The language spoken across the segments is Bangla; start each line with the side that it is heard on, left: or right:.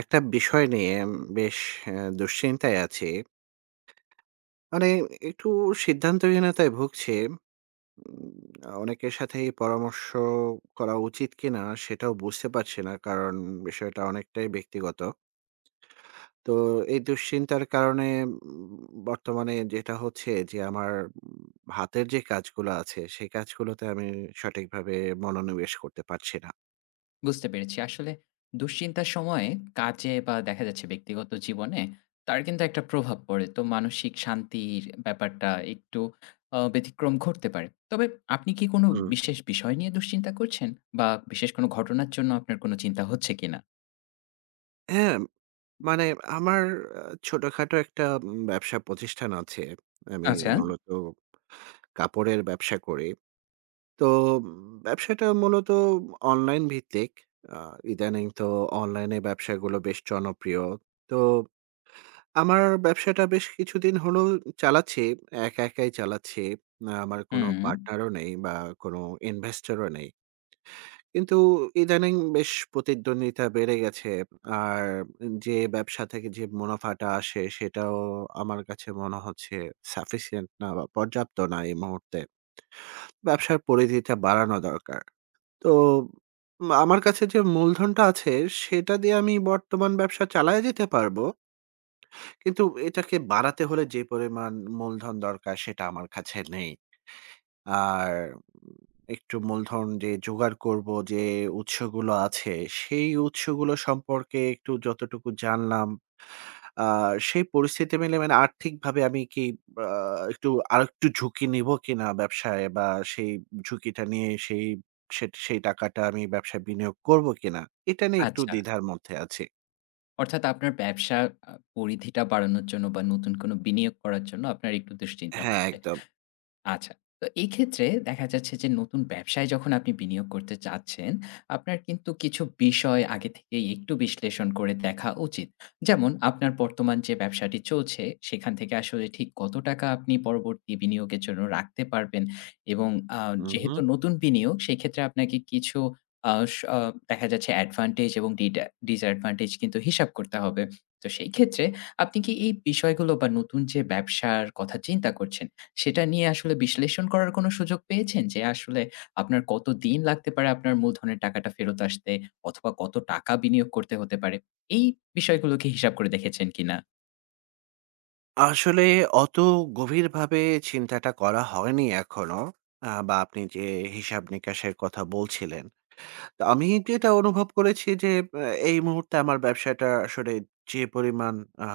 right: একটা বিষয় নিয়ে বেশ আ দুশ্চিন্তায় আছি। মানে একটু সিদ্ধান্তহীনতায় ভুগছি। উম অনেকের সাথেই পরামর্শ করা উচিত কিনা সেটাও বুঝতে পারছি না। কারণ বিষয়টা অনেকটাই ব্যক্তিগত। তো এই দুশ্চিন্তার কারণে বর্তমানে যেটা হচ্ছে যে আমার উম হাতের যে কাজগুলো আছে সেই কাজগুলোতে আমি সঠিকভাবে মনোনিবেশ করতে পারছি না।
left: বুঝতে পেরেছি। আসলে দুশ্চিন্তার সময়ে কাজে বা দেখা যাচ্ছে ব্যক্তিগত জীবনে তার কিন্তু একটা প্রভাব পড়ে। তো মানসিক শান্তির ব্যাপারটা একটু ব্যতিক্রম ঘটতে পারে। তবে আপনি কি কোনো বিশেষ বিষয় নিয়ে দুশ্চিন্তা করছেন? বা বিশেষ কোনো ঘটনার জন্য আপনার কোনো চিন্তা হচ্ছে কিনা?
right: হ্যাঁ, মানে আমার আ ছোটখাটো একটা ব্যবসা প্রতিষ্ঠান আছে। আমি
left: আচ্ছা।
right: মূলত কাপড়ের ব্যবসা করি। তো উম ব্যবসাটা মূলত অনলাইন ভিত্তিক। আ ইদানিং তো অনলাইনে ব্যবসাগুলো বেশ জনপ্রিয়। তো আমার ব্যবসাটা বেশ কিছুদিন হলো চালাচ্ছি। একা একাই চালাচ্ছি। আমার কোনো
left: হুম,
right: পার্টনারও নেই বা কোনো ইনভেস্টরও নেই। কিন্তু ইদানিং বেশ প্রতিদ্বন্দ্বিতা বেড়ে গেছে। আর যে ব্যবসা থেকে যে মুনাফাটা আসে সেটাও আমার কাছে মনে হচ্ছে সাফিসিয়েন্ট না বা পর্যাপ্ত না এই মুহূর্তে। ব্যবসার পরিধিটা বাড়ানো দরকার। তো আমার কাছে যে মূলধনটা আছে সেটা দিয়ে আমি বর্তমান ব্যবসা চালায়ে যেতে পারবো। কিন্তু এটাকে বাড়াতে হলে যে পরিমাণ মূলধন দরকার সেটা আমার কাছে নেই। আর একটু মূলধন যে জোগাড় করব যে উৎসগুলো আছে, সেই উৎসগুলো সম্পর্কে একটু যতটুকু জানলাম, আ সেই পরিস্থিতি মিলে মানে আর্থিকভাবে আমি কি আ একটু আরেকটু ঝুঁকি নিবো কিনা ব্যবসায় বা সেই ঝুঁকিটা নিয়ে সেই টাকাটা আমি ব্যবসায় বিনিয়োগ করব কিনা? এটা নিয়ে একটু
left: আচ্ছা।
right: দ্বিধার মধ্যে আছি।
left: অর্থাৎ আপনার ব্যবসার পরিধিটা বাড়ানোর জন্য বা নতুন কোনো বিনিয়োগ করার জন্য আপনার একটু দুশ্চিন্তা
right: হ্যাঁ,
left: হচ্ছে।
right: একদম।
left: আচ্ছা। তো এই ক্ষেত্রে দেখা যাচ্ছে যে নতুন ব্যবসায় যখন আপনি বিনিয়োগ করতে চাচ্ছেন, আপনার কিন্তু কিছু বিষয় আগে থেকেই একটু বিশ্লেষণ করে দেখা উচিত। যেমন আপনার বর্তমান যে ব্যবসাটি চলছে, সেখান থেকে আসলে ঠিক কত টাকা আপনি পরবর্তী বিনিয়োগের জন্য রাখতে পারবেন এবং আ
right: উহু।
left: যেহেতু নতুন বিনিয়োগ, সেক্ষেত্রে আপনাকে কিছু আ স আ দেখা যাচ্ছে অ্যাডভান্টেজ এবং ডিসঅ্যাডভান্টেজ কিন্তু হিসাব করতে হবে। তো সেই ক্ষেত্রে আপনি কি এই বিষয়গুলো বা নতুন যে ব্যবসার কথা চিন্তা করছেন, সেটা নিয়ে আসলে বিশ্লেষণ করার কোনো সুযোগ পেয়েছেন? যে আসলে আপনার কতদিন লাগতে পারে আপনার মূলধনের টাকাটা ফেরত আসতে অথবা কত টাকা বিনিয়োগ করতে হতে পারে? এই বিষয়গুলো কি হিসাব করে দেখেছেন কিনা?
right: আসলে অত গভীরভাবে চিন্তাটা করা হয়নি এখনো। বা আপনি যে হিসাব-নিকাশের কথা বলছিলেন। তো আমি যেটা অনুভব করেছি যে এই মুহূর্তে আমার ব্যবসাটা আসলে যে পরিমাণ আ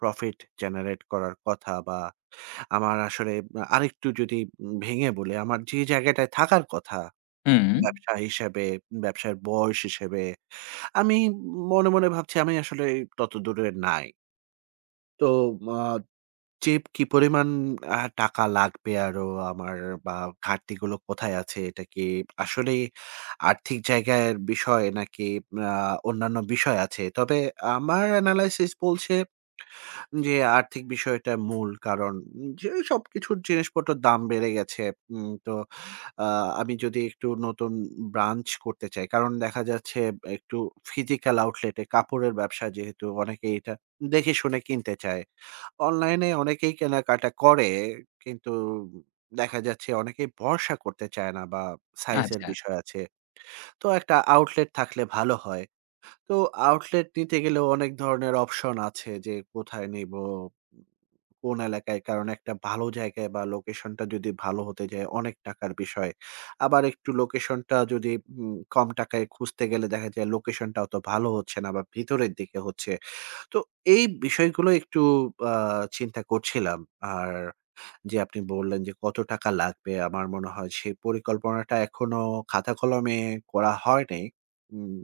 right: প্রফিট জেনারেট করার কথা বা আমার আসলে আরেকটু যদি ভেঙে বলি, আমার যে জায়গাটায় থাকার কথা
left: হুম,
right: ব্যবসা হিসেবে, ব্যবসার বয়স হিসেবে, আমি মনে ভাবছি আমি আসলে ততদূরে নাই। তো আ যে কি পরিমাণ টাকা লাগবে আরো আমার বা ঘাটতিগুলো কোথায় আছে? এটা কি আসলেই আর্থিক জায়গার বিষয় নাকি আ অন্যান্য বিষয় আছে? তবে আমার এনালাইসিস বলছে যে আর্থিক বিষয়টা মূল কারণ। যে সবকিছুর জিনিসপত্রের দাম বেড়ে গেছে। তো আ আমি যদি একটু নতুন ব্রাঞ্চ করতে চাই। কারণ দেখা যাচ্ছে একটু ফিজিক্যাল আউটলেট এ কাপড়ের ব্যবসা যেহেতু অনেকেই এটা দেখে শুনে কিনতে চায়। অনলাইনে অনেকেই কেনাকাটা করে। কিন্তু দেখা যাচ্ছে অনেকেই ভরসা করতে চায় না বা সাইজের
left: আচ্ছা,
right: বিষয় আছে। তো একটা আউটলেট থাকলে ভালো হয়। তো আউটলেট নিতে গেলেও অনেক ধরনের অপশন আছে যে কোথায় নিবো, কোন এলাকায়। কারণ একটা ভালো জায়গায় বা লোকেশনটা যদি ভালো হতে যায় অনেক টাকার বিষয়। আবার একটু লোকেশনটা যদি কম টাকায় খুঁজতে গেলে দেখা যায় লোকেশনটা অত ভালো হচ্ছে না বা ভিতরের দিকে হচ্ছে। তো এই বিষয়গুলো একটু আ চিন্তা করছিলাম। আর যে আপনি বললেন যে কত টাকা লাগবে, আমার মনে হয় সেই পরিকল্পনাটা এখনো খাতা কলমে করা হয় নাই। উম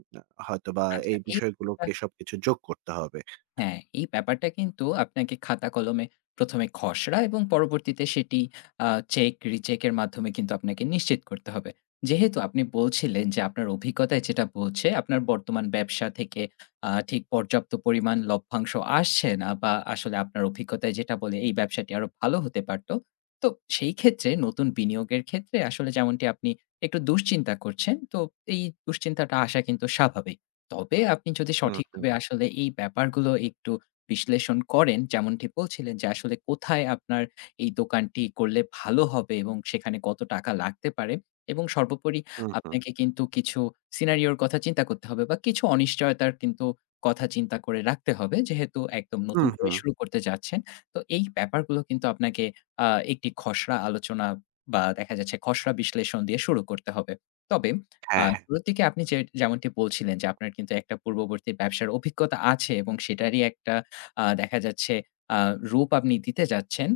right: হয়তোবা
left: আচ্ছা।
right: এই
left: এই
right: বিষয়গুলোকে সবকিছু যোগ করতে হবে।
left: হ্যাঁ, এই ব্যাপারটা কিন্তু আপনাকে খাতা কলমে ১ম এ খসড়া এবং পরবর্তীতে সেটি আ চেক, রিচেক এর মাধ্যমে কিন্তু আপনাকে নিশ্চিত করতে হবে। যেহেতু আপনি বলছিলেন যে আপনার অভিজ্ঞতায় যেটা বলছে আপনার বর্তমান ব্যবসা থেকে ঠিক পর্যাপ্ত পরিমাণ লভ্যাংশ আসছে না বা আসলে আপনার অভিজ্ঞতায় যেটা বলে এই ব্যবসাটি আরো ভালো হতে পারত। তো সেই ক্ষেত্রে নতুন বিনিয়োগের ক্ষেত্রে আসলে যেমনটি আপনি একটু দুশ্চিন্তা করছেন, তো এই দুশ্চিন্তাটা আসা কিন্তু স্বাভাবিক। তবে আপনি যদি
right: হুম, হুম,
left: সঠিকভাবে আসলে এই ব্যাপারগুলো একটু বিশ্লেষণ করেন, যেমনটি বলছিলেন যে আসলে কোথায় আপনার এই দোকানটি করলে ভালো হবে এবং সেখানে কত টাকা লাগতে পারে এবং সর্বোপরি
right: হুম, হুম,
left: আপনাকে কিন্তু কিছু সিনারিও র কথা চিন্তা করতে হবে বা কিছু অনিশ্চয়তার কিন্তু কথা চিন্তা করে রাখতে হবে। যেহেতু একদম নতুন
right: হুম,
left: করে
right: হুম।
left: শুরু করতে যাচ্ছেন। তো এই ব্যাপারগুলো কিন্তু আপনাকে আ একটি খসড়া আলোচনা বা দেখা যাচ্ছে খসড়া বিশ্লেষণ দিয়ে শুরু করতে হবে। তবে
right: হ্যাঁ, হ্যাঁ,
left: শুরুর দিকে আপনি যে যেমনটি বলছিলেন যে, আপনার কিন্তু একটা পূর্ববর্তী ব্যবসার অভিজ্ঞতা আছে এবং সেটারই একটা দেখা যাচ্ছে আ রূপ আপনি দিতে যাচ্ছেন।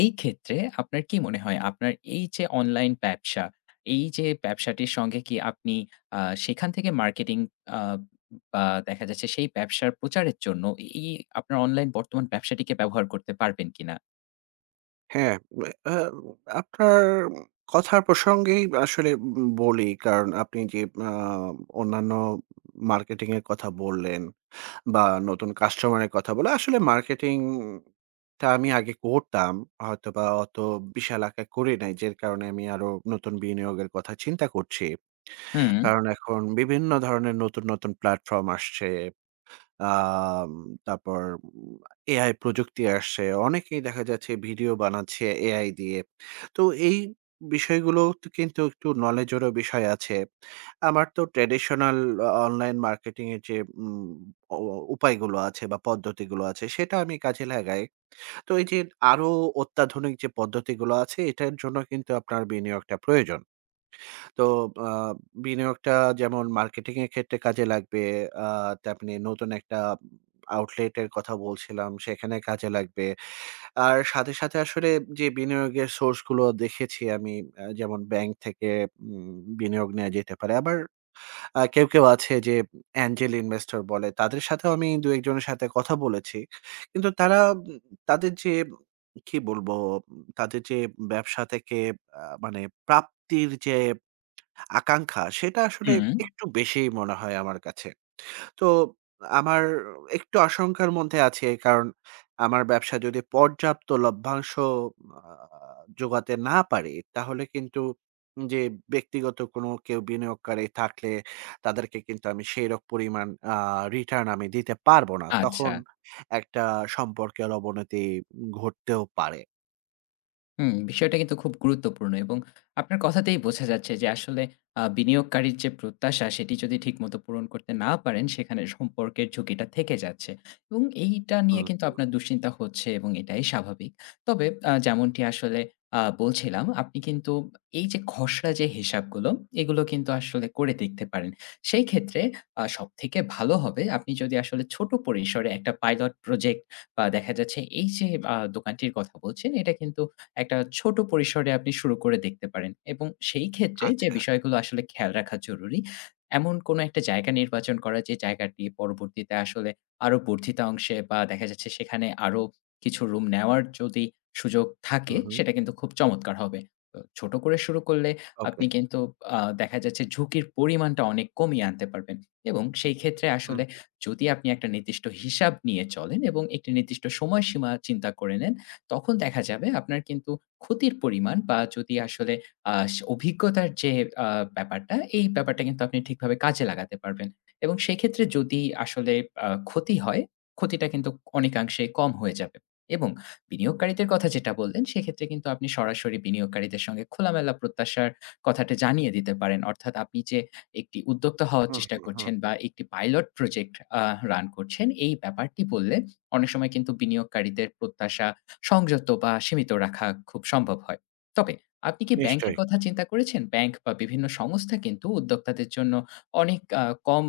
left: এই ক্ষেত্রে আপনার কি মনে হয় আপনার এই যে অনলাইন ব্যবসা, এই যে ব্যবসাটির সঙ্গে কি আপনি আ সেখান থেকে মার্কেটিং আ বা দেখা যাচ্ছে সেই ব্যবসার প্রচারের জন্য এই আপনার অনলাইন বর্তমান ব্যবসাটিকে ব্যবহার করতে পারবেন কিনা?
right: হ্যাঁ। আ আপনার কথার প্রসঙ্গেই আসলে বলি কারণ আপনি যে আ অন্যান্য মার্কেটিং এর কথা বললেন বা নতুন কাস্টমারের কথা বলা। আসলে মার্কেটিংটা আমি আগে করতাম। হয়তোবা অত বিশাল আকারে করি নাই। যার কারণে আমি আরো নতুন বিনিয়োগের কথা চিন্তা করছি।
left: হুম,
right: কারণ এখন বিভিন্ন ধরনের নতুন, নতুন প্ল্যাটফর্ম আসছে। আম তারপর উম এআই প্রযুক্তি আসছে। অনেকেই দেখা যাচ্ছে ভিডিও বানাচ্ছে এআই দিয়ে। তো এই বিষয়গুলো তো কিন্তু একটু নলেজেরও বিষয় আছে। আমার তো ট্র্যাডিশনাল অনলাইন মার্কেটিং এর যে উম অ উপায়গুলো আছে বা পদ্ধতিগুলো আছে সেটা আমি কাজে লাগাই। তো এই যে আরো অত্যাধুনিক যে পদ্ধতিগুলো আছে এটার জন্য কিন্তু আপনার বিনিয়োগটা প্রয়োজন। তো আ বিনিয়োগটা যেমন মার্কেটিং এর ক্ষেত্রে কাজে লাগবে। আ তেমনি নতুন একটা আউটলেট এর কথা বলছিলাম, সেখানে কাজে লাগবে। আর সাথে, সাথে আসলে যে বিনিয়োগের সোর্স গুলো দেখেছি আমি যেমন ব্যাংক থেকে উম বিনিয়োগ নেয়া যেতে পারে। আবার কেউ, কেউ আছে যে অ্যাঞ্জেল ইনভেস্টর বলে, তাদের সাথেও আমি ২-১ জনের সাথে কথা বলেছি। কিন্তু তারা তাদের যে কি বলবো? তাদের যে ব্যবসা থেকে মানে প্রাপ্তির যে আকাঙ্খা সেটা আসলে
left: হুম,
right: একটু বেশিই মনে হয় আমার কাছে। তো আমার একটু আশঙ্কার মধ্যে আছে কারণ আমার ব্যবসা যদি পর্যাপ্ত লভ্যাংশ আ জোগাতে না পারি তাহলে কিন্তু যে ব্যক্তিগত কোনো কেউ বিনিয়োগকারী থাকলে তাদেরকে কিন্তু আমি সেইরক পরিমাণ রিটার্ন আমি দিতে পারবো না।
left: আচ্ছা।
right: তখন একটা সম্পর্কের অবনতি ঘটতেও পারে।
left: হুম, বিষয়টা কিন্তু খুব গুরুত্বপূর্ণ এবং আপনার কথাতেই বোঝা যাচ্ছে যে আসলে বিনিয়োগকারীর যে প্রত্যাশা সেটি যদি ঠিকমতো পূরণ করতে না পারেন সেখানে সম্পর্কের ঝুঁকিটা থেকে যাচ্ছে এবং এইটা নিয়ে
right: হুম,
left: কিন্তু
right: হুম।
left: আপনার দুশ্চিন্তা হচ্ছে এবং এটাই স্বাভাবিক। তবে যেমনটি আসলে বলছিলাম আপনি কিন্তু এই যে খসড়া যে হিসাবগুলো এগুলো কিন্তু আসলে করে দেখতে পারেন। সেই ক্ষেত্রে সবথেকে ভালো হবে আপনি যদি আসলে ছোট পরিসরে একটা পাইলট প্রজেক্ট বা দেখা যাচ্ছে এই যে দোকানটির কথা বলছেন এটা কিন্তু একটা ছোট পরিসরে আপনি শুরু করে দেখতে পারেন এবং সেই ক্ষেত্রে যে
right: আচ্ছা।
left: বিষয়গুলো আসলে খেয়াল রাখা জরুরি, এমন কোনো একটা জায়গা নির্বাচন করা যে জায়গাটি পরবর্তীতে আসলে আরো বর্ধিত অংশে বা দেখা যাচ্ছে সেখানে আরো কিছু রুম নেওয়ার যদি সুযোগ থাকে
right: হুম, হুম।
left: সেটা কিন্তু খুব চমৎকার হবে। তো ছোট করে শুরু করলে আপনি
right: ওকে।
left: কিন্তু দেখা যাচ্ছে ঝুঁকির পরিমাণটা অনেক কমিয়ে আনতে পারবেন এবং সেই ক্ষেত্রে আসলে
right: হুম,
left: যদি আপনি একটা নির্দিষ্ট হিসাব নিয়ে চলেন এবং একটি নির্দিষ্ট সময়সীমা চিন্তা করে নেন তখন দেখা যাবে আপনার কিন্তু ক্ষতির পরিমাণ বা যদি আসলে আ স অভিজ্ঞতার যে আ ব্যাপারটা, এই ব্যাপারটা কিন্তু আপনি ঠিকভাবে কাজে লাগাতে পারবেন। এবং সেক্ষেত্রে যদি আসলে ক্ষতি হয়, ক্ষতিটা কিন্তু অনেকাংশে কম হয়ে যাবে। এবং বিনিয়োগকারীদের কথা যেটা বললেন, সেক্ষেত্রে কিন্তু আপনি সরাসরি বিনিয়োগকারীদের সঙ্গে খোলামেলা প্রত্যাশার কথাটা জানিয়ে দিতে পারেন। অর্থাৎ আপনি যে একটি উদ্যোক্তা হওয়ার
right: হুম,
left: চেষ্টা
right: হুম, হুম।
left: করছেন বা একটি পাইলট প্রজেক্ট আ রান করছেন, এই ব্যাপারটি বললে অনেক সময় কিন্তু বিনিয়োগকারীদের প্রত্যাশা সংযত বা সীমিত রাখা খুব সম্ভব হয়। তবে আপনি কি ব্যাংকের
right: নিশ্চয়ই।
left: কথা চিন্তা করেছেন? ব্যাংক বা বিভিন্ন সংস্থা কিন্তু উদ্যোক্তাদের জন্য অনেক কম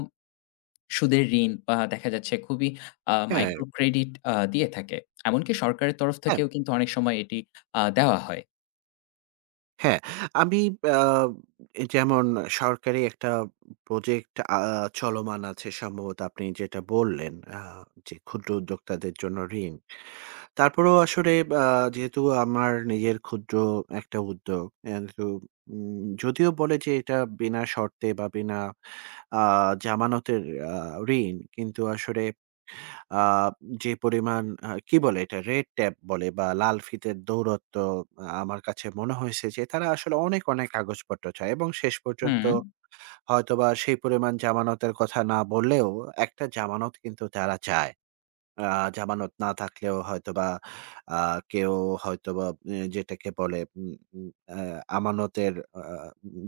left: সুদের ঋণ বা দেখা যাচ্ছে খুবই
right: হ্যাঁ।
left: মাইক্রো ক্রেডিট দিয়ে থাকে। এমনকি সরকারের তরফ
right: হ্যাঁ,
left: থেকেও কিন্তু অনেক সময় এটি দেওয়া হয়।
right: হ্যাঁ। আমি আ যেমন সরকারি একটা প্রজেক্ট চলমান আছে সম্ভবত আপনি যেটা বললেন আ যে ক্ষুদ্র উদ্যোক্তাদের জন্য ঋণ। তারপরেও আসলে আ যেহেতু আমার নিজের ক্ষুদ্র একটা উদ্যোগ কিন্তু যদিও বলে যে এটা বিনা শর্তে বা বিনা আ জামানতের আ ঋণ কিন্তু আসলে আ যে পরিমাণ কি বলে এটা? রেড ট্যাপ বলে বা লাল ফিতের দৌরত্ব আমার কাছে মনে হয়েছে যে তারা আসলে অনেক, অনেক কাগজপত্র চায় এবং শেষ পর্যন্ত
left: হুম,
right: হয়তোবা সেই পরিমাণ জামানতের কথা না বললেও একটা জামানত কিন্তু তারা চায়। আ জামানত না থাকলেও হয়তোবা আ কেউ হয়তোবা যেটাকে বলে উম উম আ আমানতের আ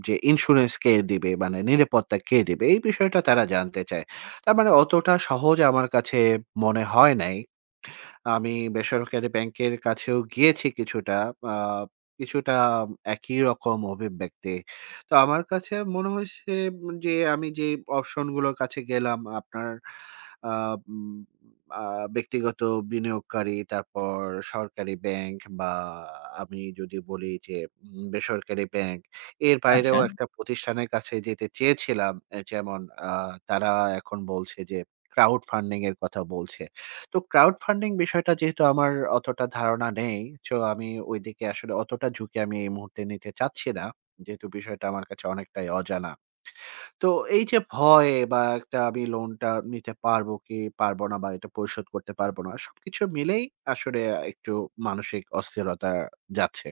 right: যে ইন্সুরেন্স কে দিবে? মানে নিরাপত্তা কে দিবে? এই বিষয়টা তারা জানতে চায়। তার মানে অতটা সহজ আমার কাছে মনে হয় নাই। আমি বেসরকারি ব্যাংকের কাছেও গিয়েছি কিছুটা। আ কিছুটা একই রকম অভিব্যক্তি। তো আমার কাছে মনে হয়েছে যে আমি যে অপশনগুলোর কাছে গেলাম আপনার আ উম আ ব্যক্তিগত বিনিয়োগকারী, তারপর সরকারি ব্যাংক বা আমি যদি বলি যে বেসরকারি ব্যাংক, এর
left: আচ্ছা।
right: বাইরেও একটা প্রতিষ্ঠানের কাছে যেতে চেয়েছিলাম। যেমন আ তারা এখন বলছে যে ক্রাউড ফান্ডিং এর কথা বলছে। তো ক্রাউড ফান্ডিং বিষয়টা যেহেতু আমার অতটা ধারণা নেই, সো আমি ওইদিকে আসলে অতটা ঝুঁকি আমি এই মুহূর্তে নিতে চাচ্ছি না। যেহেতু বিষয়টা আমার কাছে অনেকটাই অজানা। তো এই যে ভয় বা একটা আমি লোনটা নিতে পারবো কি পারবো না বা এটা পরিশোধ করতে পারবো না। সবকিছু মিলেই আসলে একটু মানসিক অস্থিরতা যাচ্ছে।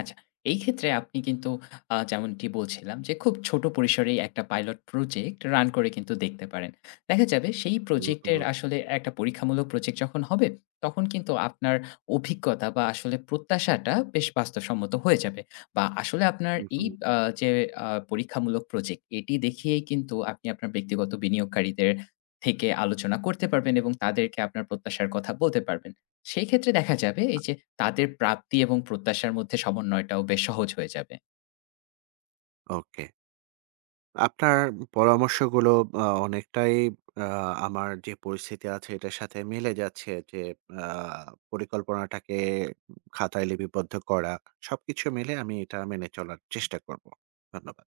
left: আচ্ছা, এই ক্ষেত্রে আপনি কিন্তু যেমনটি বলছিলাম যে খুব ছোট পরিসরেই একটা পাইলট প্রজেক্ট রান করে কিন্তু দেখতে পারেন। দেখা যাবে সেই
right: হুম, হুম,
left: প্রজেক্টের আসলে একটা পরীক্ষামূলক প্রজেক্ট যখন হবে, তখন কিন্তু আপনার অভিজ্ঞতা বা আসলে প্রত্যাশাটা বেশ বাস্তবসম্মত হয়ে যাবে। বা আসলে আপনার
right: হুম,
left: এই
right: হুম।
left: আ যে আ পরীক্ষামূলক প্রজেক্ট এটি দেখিয়েই কিন্তু আপনি আপনার ব্যক্তিগত বিনিয়োগকারীদের থেকে আলোচনা করতে পারবেন এবং তাদেরকে আপনার প্রত্যাশার কথা বলতে পারবেন। সেই ক্ষেত্রে দেখা যাবে এই যে তাদের প্রাপ্তি এবং প্রত্যাশার মধ্যে সমন্বয়টাও বেশ সহজ হয়ে যাবে।
right: ওকে। আপনার পরামর্শগুলো অনেকটাই আ আমার যে পরিস্থিতি আছে এটার সাথে মিলে যাচ্ছে যে আ পরিকল্পনাটাকে খাতায় লিপিবদ্ধ করা। সবকিছু মিলে আমি এটা মেনে চলার চেষ্টা করব। ধন্যবাদ।